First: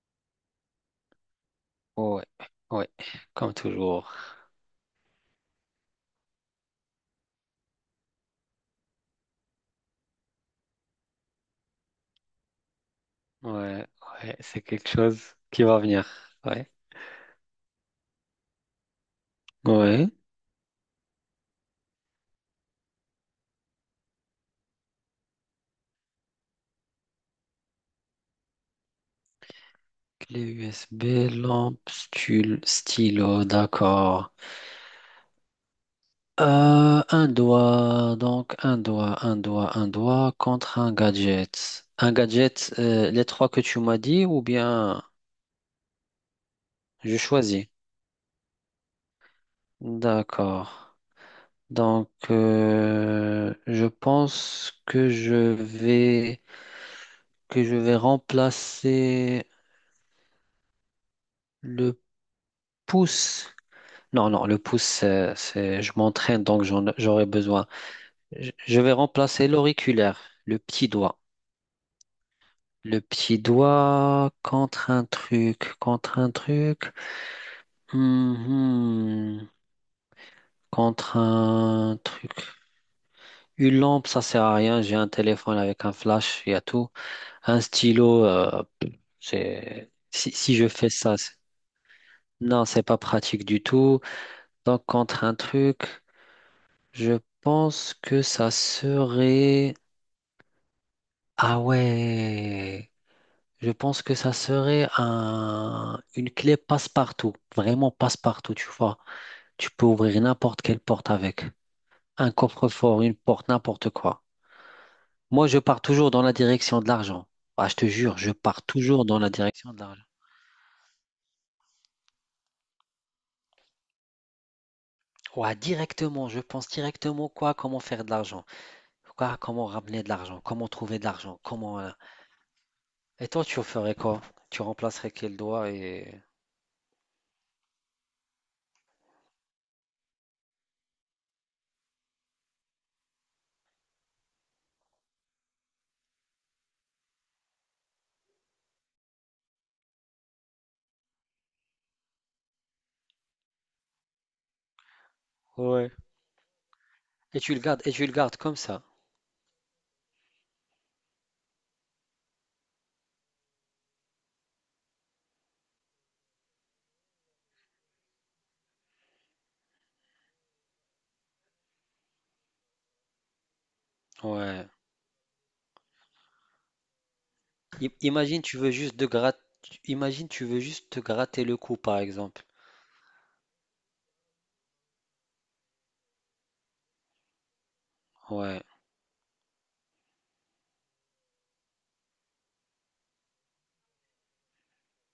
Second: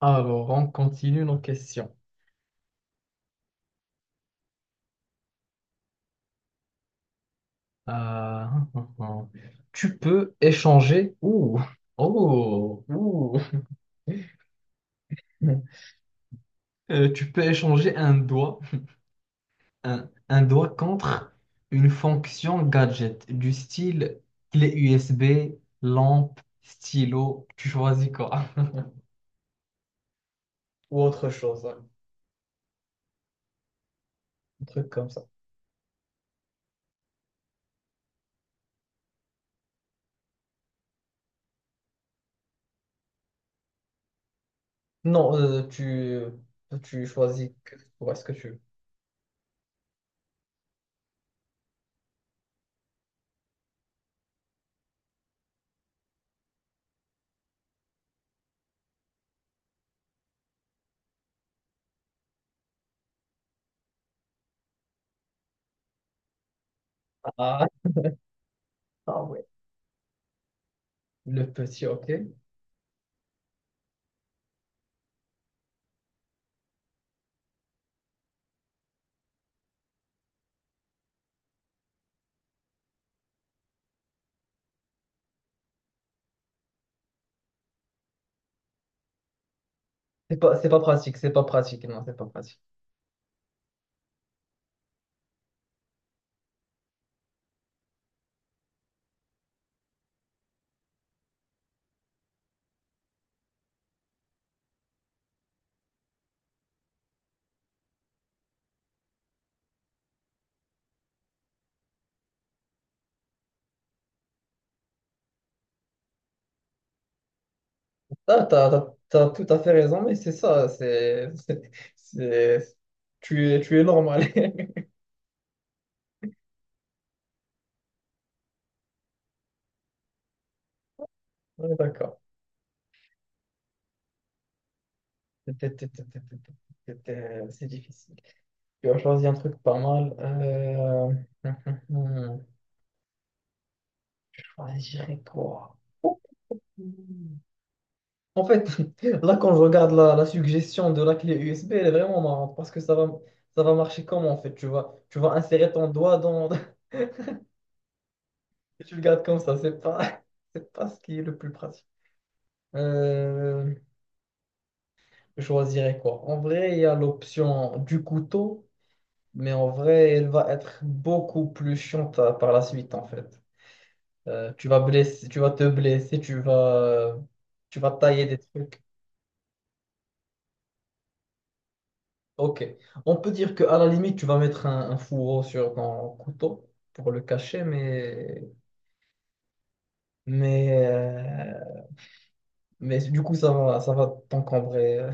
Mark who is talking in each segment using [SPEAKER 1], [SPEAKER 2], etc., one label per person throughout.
[SPEAKER 1] Alors, on continue nos questions.
[SPEAKER 2] Ouais, ouais, comme toujours.
[SPEAKER 1] Euh, tu peux échanger. Ouh, oh, ouh.
[SPEAKER 2] Ouais, ouais, c'est quelque chose qui va venir. Ouais.
[SPEAKER 1] Tu peux échanger un doigt,
[SPEAKER 2] Ouais.
[SPEAKER 1] un doigt contre une fonction gadget du style clé USB, lampe, stylo. Tu choisis quoi?
[SPEAKER 2] Clé
[SPEAKER 1] Ou
[SPEAKER 2] USB,
[SPEAKER 1] autre chose, hein,
[SPEAKER 2] lampe, stylo, d'accord.
[SPEAKER 1] un truc comme ça.
[SPEAKER 2] Un doigt, donc un doigt contre un gadget. Un gadget, les trois que tu m'as dit ou bien
[SPEAKER 1] Non, tu
[SPEAKER 2] je
[SPEAKER 1] choisis
[SPEAKER 2] choisis?
[SPEAKER 1] est ce que tu veux.
[SPEAKER 2] D'accord. Donc, je pense que je vais remplacer le pouce. Non, non, le pouce, je m'entraîne, donc j'aurai
[SPEAKER 1] Ah,
[SPEAKER 2] besoin. Je vais
[SPEAKER 1] ah ouais.
[SPEAKER 2] remplacer l'auriculaire, le petit doigt.
[SPEAKER 1] Le petit, ok.
[SPEAKER 2] Le petit doigt contre un truc, contre un truc. Mhm. Contre un truc. Une lampe, ça sert à rien. J'ai un téléphone avec un flash, il y a tout. Un stylo. euh, c'est... Si, si je fais ça,
[SPEAKER 1] C'est
[SPEAKER 2] c'est-
[SPEAKER 1] pas pratique, non, c'est pas pratique.
[SPEAKER 2] non, c'est pas pratique du tout. Donc, contre un truc. Je pense que ça serait. Ah ouais. Je pense que ça serait une clé passe-partout. Vraiment passe-partout, tu vois. Tu peux ouvrir n'importe quelle porte avec. Un coffre-fort, une porte, n'importe quoi. Moi, je pars toujours dans la direction de l'argent. Ah, je te jure, je
[SPEAKER 1] Ah,
[SPEAKER 2] pars toujours dans
[SPEAKER 1] t'as
[SPEAKER 2] la
[SPEAKER 1] tout à fait
[SPEAKER 2] direction de
[SPEAKER 1] raison,
[SPEAKER 2] l'argent.
[SPEAKER 1] mais c'est ça, c'est- tu es normal.
[SPEAKER 2] Ouais, directement. Je pense directement quoi, comment faire de l'argent. Quoi, comment ramener de l'argent. Comment trouver de l'argent.
[SPEAKER 1] Ouais, d'accord.
[SPEAKER 2] Et toi, tu ferais quoi? Tu remplacerais quel
[SPEAKER 1] c'était
[SPEAKER 2] doigt
[SPEAKER 1] c'était c'était c'était t'es- t'es- c'est difficile. Tu as choisi un truc pas mal. Je choisirais quoi? Oh. En fait, là, quand je regarde la suggestion de la clé USB, elle est vraiment marrante parce que ça va marcher comment, en fait? Tu vas insérer ton
[SPEAKER 2] Ouais.
[SPEAKER 1] doigt dans,
[SPEAKER 2] Et tu le gardes comme ça.
[SPEAKER 1] tu le gardes comme ça, c'est pas, c'est pas ce qui est le plus pratique. Euh, je choisirais quoi? En vrai, il y a l'option du couteau, mais en vrai, elle va être beaucoup plus chiante par la suite, en fait. Tu
[SPEAKER 2] Ouais.
[SPEAKER 1] vas blesser, tu vas te blesser, tu
[SPEAKER 2] I-
[SPEAKER 1] vas tailler des
[SPEAKER 2] imagine tu veux
[SPEAKER 1] trucs.
[SPEAKER 2] juste de grat- imagine tu veux juste te gratter le cou par exemple.
[SPEAKER 1] Ok. On peut dire qu'à la limite, tu vas mettre un fourreau sur ton couteau pour le cacher,
[SPEAKER 2] Ouais.
[SPEAKER 1] mais, euh, mais du coup, ça va t'encombrer.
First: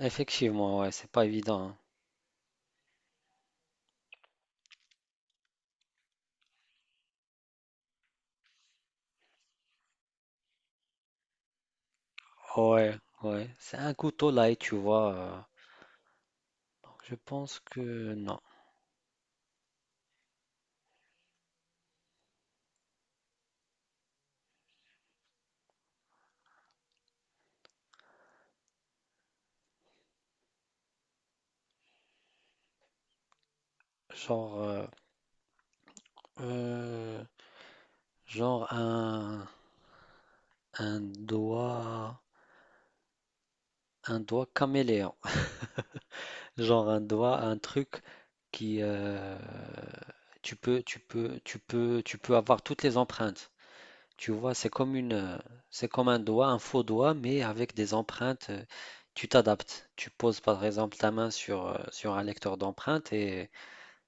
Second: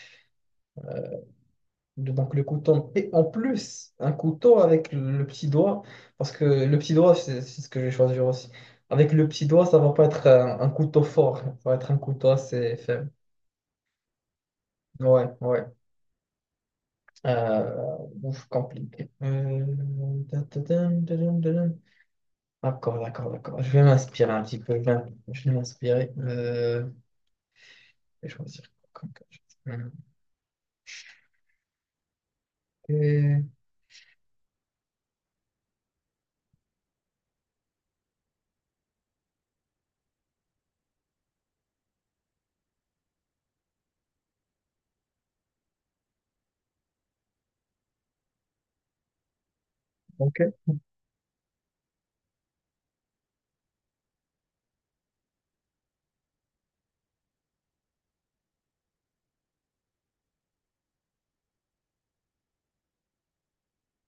[SPEAKER 2] Effectivement, ouais, c'est pas évident.
[SPEAKER 1] Donc le couteau, et en plus, un couteau avec le petit doigt, parce que le petit doigt, c'est ce que je vais choisir aussi. Avec le petit doigt, ça va pas être un couteau fort, ça va être un couteau
[SPEAKER 2] Hein.
[SPEAKER 1] assez
[SPEAKER 2] Ouais,
[SPEAKER 1] faible.
[SPEAKER 2] ouais. C'est un couteau là et tu vois.
[SPEAKER 1] Ouais,
[SPEAKER 2] euh,
[SPEAKER 1] ouais.
[SPEAKER 2] donc je pense
[SPEAKER 1] Euh,
[SPEAKER 2] que non.
[SPEAKER 1] ouf, compliqué. Tadadam, tadadam, tadam. D'accord, d'accord, d'accord. Je vais m'inspirer un petit peu. Je vais m'inspirer. Je vais choisir. comme que je- Hum. Et,
[SPEAKER 2] Genre euh, genre un un doigt caméléon. Genre un doigt, un truc qui
[SPEAKER 1] ok.
[SPEAKER 2] tu peux avoir toutes les empreintes. Tu vois, c'est comme un doigt, un faux doigt, mais avec des empreintes. Tu t'adaptes. Tu poses par exemple ta main sur un lecteur d'empreintes et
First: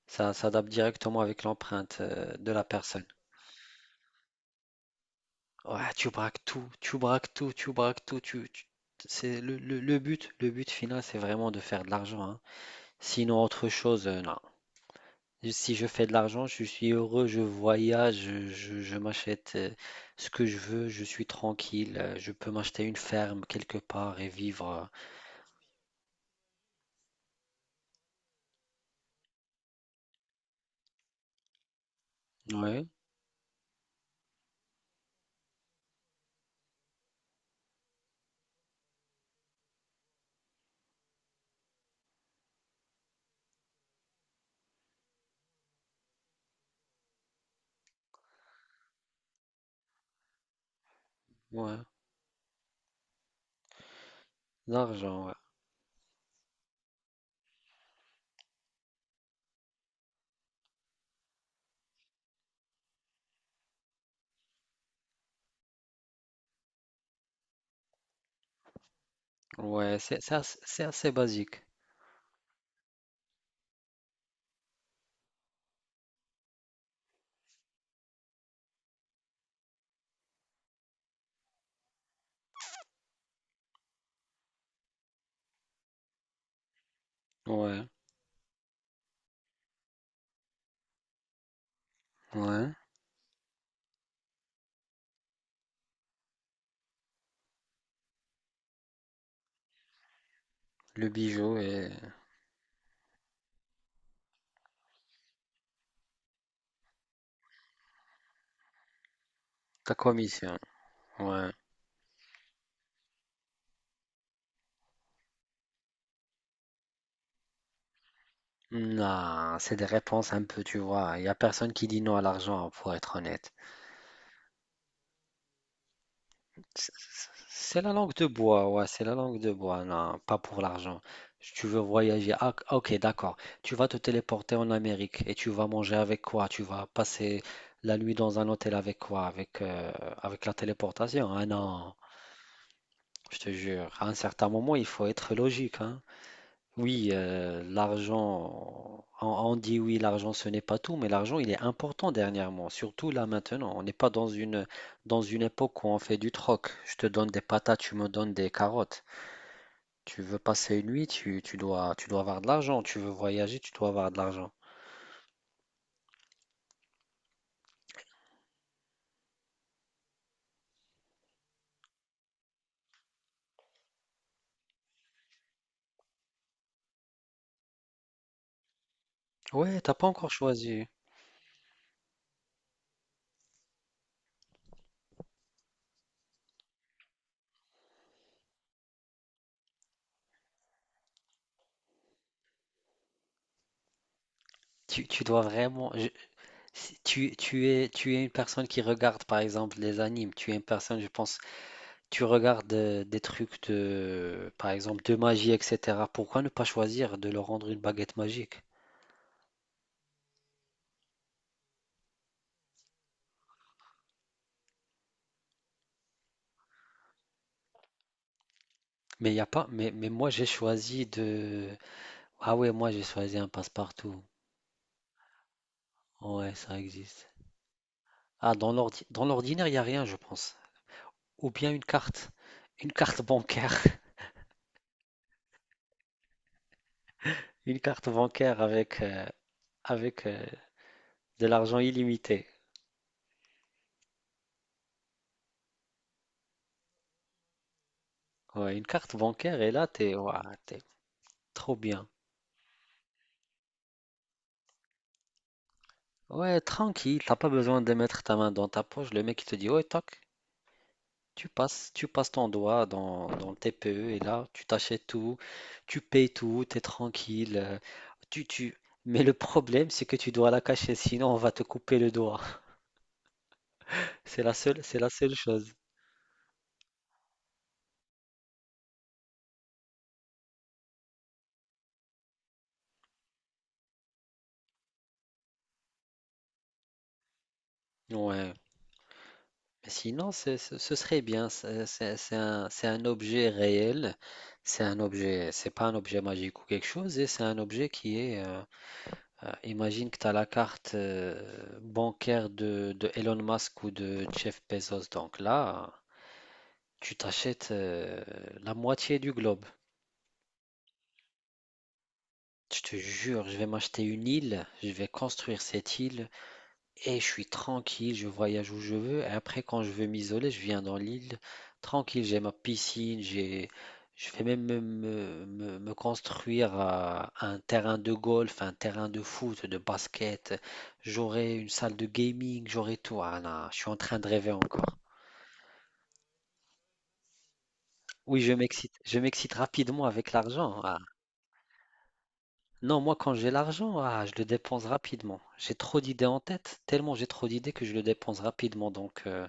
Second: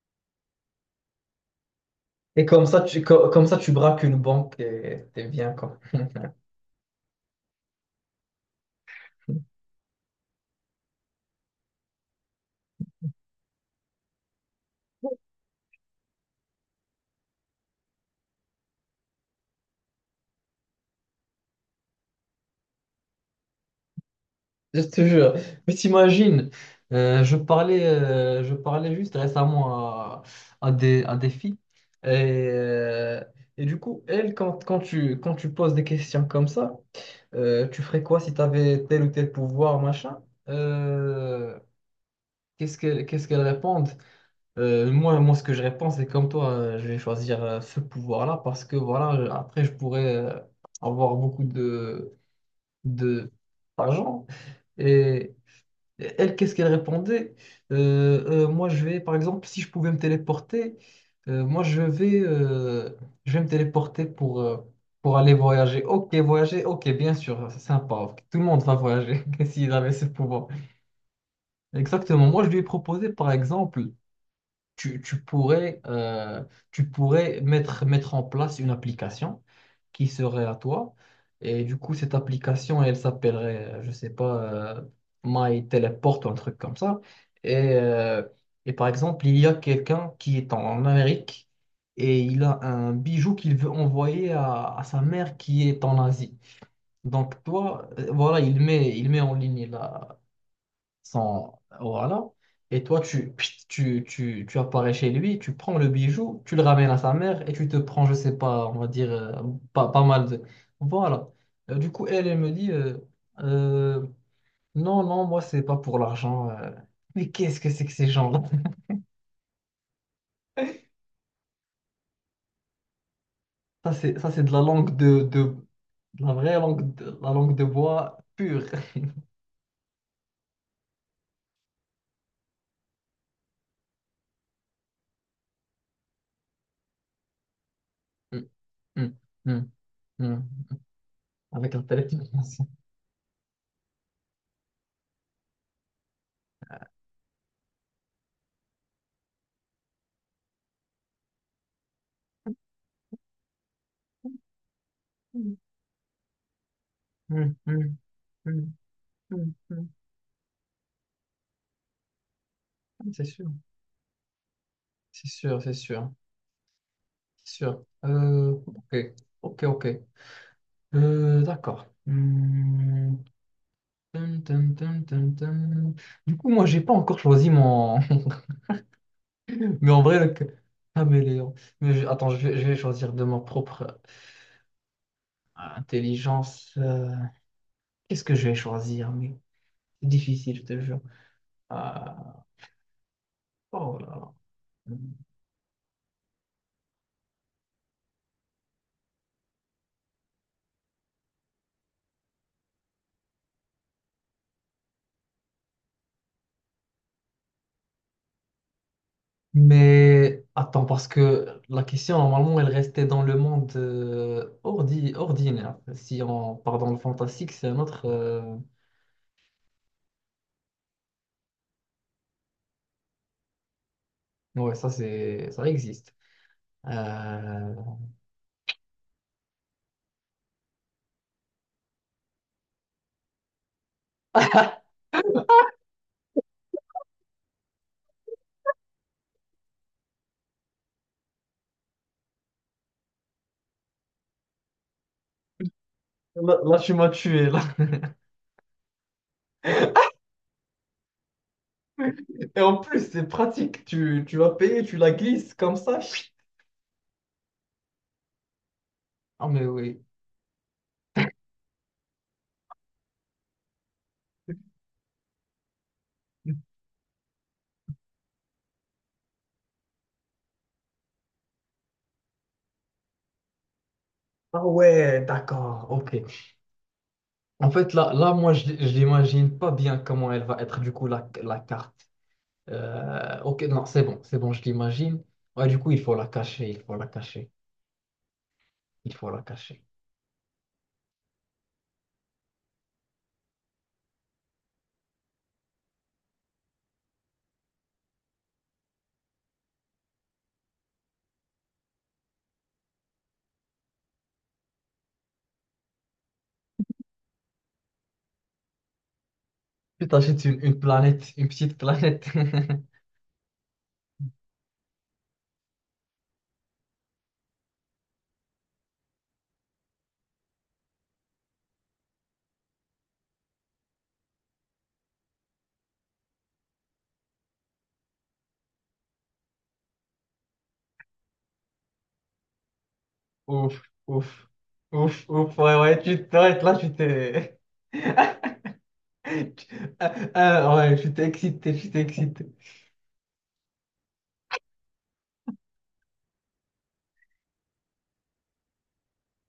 [SPEAKER 2] ça s'adapte directement avec l'empreinte
[SPEAKER 1] Et
[SPEAKER 2] de la
[SPEAKER 1] comme ça,
[SPEAKER 2] personne.
[SPEAKER 1] comme ça, tu braques une banque et t'es bien, quoi.
[SPEAKER 2] Ouais, tu braques tout, tu braques tout, tu braques tout. C'est le but final, c'est vraiment de faire de l'argent. Hein. Sinon, autre chose, non. Si je fais de l'argent, je suis heureux, je voyage, je m'achète ce que je veux, je suis tranquille, je peux m'acheter une ferme quelque part et
[SPEAKER 1] Je
[SPEAKER 2] vivre.
[SPEAKER 1] te jure. Mais t'imagines, je parlais juste récemment à, à des filles. Et,
[SPEAKER 2] Ouais,
[SPEAKER 1] euh, et du coup, elles, quand tu poses des questions comme ça, tu ferais quoi si tu avais tel ou tel pouvoir, machin? Euh, qu'est-ce qu'elles répondent? Moi, ce que je réponds, c'est comme toi, je vais choisir ce pouvoir-là parce que voilà, après, je pourrais avoir beaucoup
[SPEAKER 2] ouais,
[SPEAKER 1] de, d'argent.
[SPEAKER 2] l'argent, ouais.
[SPEAKER 1] Et Elle, qu'est-ce qu'elle répondait? Moi, je vais, par exemple, si je pouvais me téléporter, euh, moi, je vais, euh, je vais me téléporter pour aller voyager. Ok, voyager, ok, bien sûr, c'est sympa. Ok, tout le monde va voyager s'il avait
[SPEAKER 2] Ouais,
[SPEAKER 1] ce
[SPEAKER 2] c'est c'est
[SPEAKER 1] pouvoir.
[SPEAKER 2] assez, c'est assez basique.
[SPEAKER 1] Exactement. Moi, je lui ai proposé, par exemple, tu, tu pourrais, euh, tu pourrais mettre en place une application qui serait à toi. Et du coup, cette application, elle s'appellerait, je sais pas, euh, My Teleport ou un truc comme ça. Et,
[SPEAKER 2] Ouais,
[SPEAKER 1] euh, et par exemple, il y a quelqu'un qui est en en Amérique et il a
[SPEAKER 2] ouais,
[SPEAKER 1] un bijou qu'il veut envoyer à sa mère qui est en Asie. Donc toi, voilà, il met en ligne
[SPEAKER 2] le bijou et
[SPEAKER 1] Voilà. Et toi, tu apparais chez lui, tu prends le bijou, tu le ramènes à sa mère et tu te prends, je sais pas, on va dire,
[SPEAKER 2] ta
[SPEAKER 1] pas mal de...
[SPEAKER 2] commission.
[SPEAKER 1] Voilà.
[SPEAKER 2] Ouais.
[SPEAKER 1] Elle me dit, Euh, non, non, moi, c'est pas pour l'argent. Mais qu'est-ce que c'est que ces gens-là?
[SPEAKER 2] Non, c'est des réponses un peu, tu vois. Il n'y a personne qui dit non à l'argent, pour être honnête.
[SPEAKER 1] Ça, c'est de la langue de la vraie
[SPEAKER 2] C'est
[SPEAKER 1] langue de, la langue de
[SPEAKER 2] c'est la langue
[SPEAKER 1] bois
[SPEAKER 2] de
[SPEAKER 1] pure.
[SPEAKER 2] bois, ouais, c'est la langue de bois, non, pas pour l'argent. Si tu veux voyager, ah, ok, d'accord. Tu vas te téléporter en Amérique et tu vas manger avec quoi? Tu vas passer la nuit dans un hôtel avec
[SPEAKER 1] Mm, mm,
[SPEAKER 2] quoi? Avec,
[SPEAKER 1] mm,
[SPEAKER 2] euh, avec la
[SPEAKER 1] mm.
[SPEAKER 2] téléportation? Ah
[SPEAKER 1] Avec la
[SPEAKER 2] non,
[SPEAKER 1] téléportation.
[SPEAKER 2] je te jure, à un certain moment, il faut être logique, hein. Oui, l'argent, on dit oui, l'argent ce n'est pas tout, mais l'argent il est important dernièrement, surtout là maintenant. On n'est pas dans une
[SPEAKER 1] Mm,
[SPEAKER 2] époque où on fait du troc. Je te donne des
[SPEAKER 1] mm,
[SPEAKER 2] patates, tu
[SPEAKER 1] mm,
[SPEAKER 2] me donnes des
[SPEAKER 1] mm,
[SPEAKER 2] carottes.
[SPEAKER 1] mm, mm.
[SPEAKER 2] Tu veux passer une nuit, tu dois avoir de l'argent. Tu veux
[SPEAKER 1] C'est sûr.
[SPEAKER 2] voyager, tu dois avoir de l'argent.
[SPEAKER 1] C'est sûr, c'est sûr, c'est sûr. Ok, ok, ok. D'accord. Hmm. Tum, tum, tum, tum, tum. Du coup, moi, j'ai pas encore choisi mon.
[SPEAKER 2] Ouais,
[SPEAKER 1] Mais
[SPEAKER 2] t'as
[SPEAKER 1] en
[SPEAKER 2] pas
[SPEAKER 1] vrai,
[SPEAKER 2] encore
[SPEAKER 1] le
[SPEAKER 2] choisi.
[SPEAKER 1] caméléon. Mais attends, je vais choisir de ma propre intelligence. Qu'est-ce que je vais choisir? Mais c'est difficile, je te jure. Ah, oh là là.
[SPEAKER 2] Tu dois vraiment. Si tu es une personne qui regarde par exemple les animes. Tu es une personne, je pense, tu regardes des trucs de, par exemple, de magie, etc. Pourquoi ne pas choisir de leur rendre une baguette magique?
[SPEAKER 1] Mais attends, parce que la question, normalement, elle restait dans le monde ordinaire. Si on part dans le fantastique, c'est un autre...
[SPEAKER 2] Mais il y a pas. Mais moi, j'ai choisi de. Ah ouais, moi, j'ai choisi un passe-partout.
[SPEAKER 1] Ouais, ça, c'est... ça existe.
[SPEAKER 2] Ouais, ça existe.
[SPEAKER 1] Euh,
[SPEAKER 2] Ah, dans l'ordinaire, il n'y a rien, je pense. Ou bien une carte. Une carte bancaire. Une carte bancaire avec de l'argent illimité.
[SPEAKER 1] Là, là, tu m'as tué, là.
[SPEAKER 2] Ouais, une carte bancaire, et là, t'es ouah, t'es trop bien.
[SPEAKER 1] Et en plus, c'est pratique. Tu l'as payé, tu la glisses comme ça.
[SPEAKER 2] Ouais, tranquille, t'as pas besoin de mettre ta main dans ta poche. Le mec, il
[SPEAKER 1] Ah,
[SPEAKER 2] te
[SPEAKER 1] mais
[SPEAKER 2] dit, ouais,
[SPEAKER 1] oui.
[SPEAKER 2] toc. Tu passes ton doigt dans le TPE et là, tu t'achètes tout, tu payes tout, tu es tranquille. Tu, tu... Mais le problème, c'est que tu dois la cacher, sinon on va te couper le doigt. C'est la
[SPEAKER 1] Ah
[SPEAKER 2] seule, c'est la
[SPEAKER 1] ouais,
[SPEAKER 2] seule chose.
[SPEAKER 1] d'accord, ok. En fait, là, moi, je l'imagine pas bien comment elle va être, du coup, la carte. Ok, non, c'est bon, je l'imagine. Ouais, du coup, il faut la cacher, il faut la cacher,
[SPEAKER 2] Ouais.
[SPEAKER 1] il faut la cacher.
[SPEAKER 2] Mais sinon, ce serait bien. C'est un objet réel. C'est un objet, c'est pas un objet magique ou quelque chose, et c'est un objet qui est. Imagine que tu as la carte bancaire de Elon Musk ou de Jeff Bezos. Donc là. Tu t'achètes la moitié du globe.
[SPEAKER 1] Tu t'achètes une planète, une petite planète.
[SPEAKER 2] Je te jure, je vais m'acheter une île, je vais construire cette île et je suis tranquille, je voyage où je veux. Et après, quand je veux m'isoler, je viens dans l'île, tranquille, j'ai ma piscine, je vais même me construire un terrain de golf, un terrain de foot, de basket. J'aurai une salle de gaming, j'aurai tout. Ah non, je
[SPEAKER 1] Ouf,
[SPEAKER 2] suis en train de
[SPEAKER 1] ouf,
[SPEAKER 2] rêver encore.
[SPEAKER 1] ouf, ouf, ouais, ouais, tu t'arrêtes là, tu t'es.
[SPEAKER 2] Oui, je m'excite, je m'excite rapidement
[SPEAKER 1] Ah,
[SPEAKER 2] avec
[SPEAKER 1] ah,
[SPEAKER 2] l'argent.
[SPEAKER 1] ouais,
[SPEAKER 2] Ah,
[SPEAKER 1] je t'ai excité, je t'ai excité.
[SPEAKER 2] non, moi quand j'ai l'argent, ah, je le dépense rapidement. J'ai trop d'idées en tête, tellement j'ai trop d'idées que je le dépense rapidement, donc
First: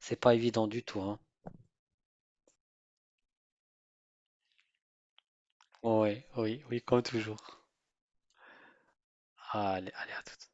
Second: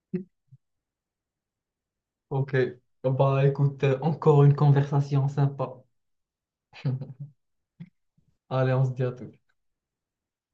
[SPEAKER 2] c'est pas évident du tout, hein.
[SPEAKER 1] Ok, bah écoute, encore une conversation sympa.
[SPEAKER 2] Ouais, oui, oui, comme toujours.
[SPEAKER 1] Allez, on se dit à tout.
[SPEAKER 2] Allez, allez, à tout.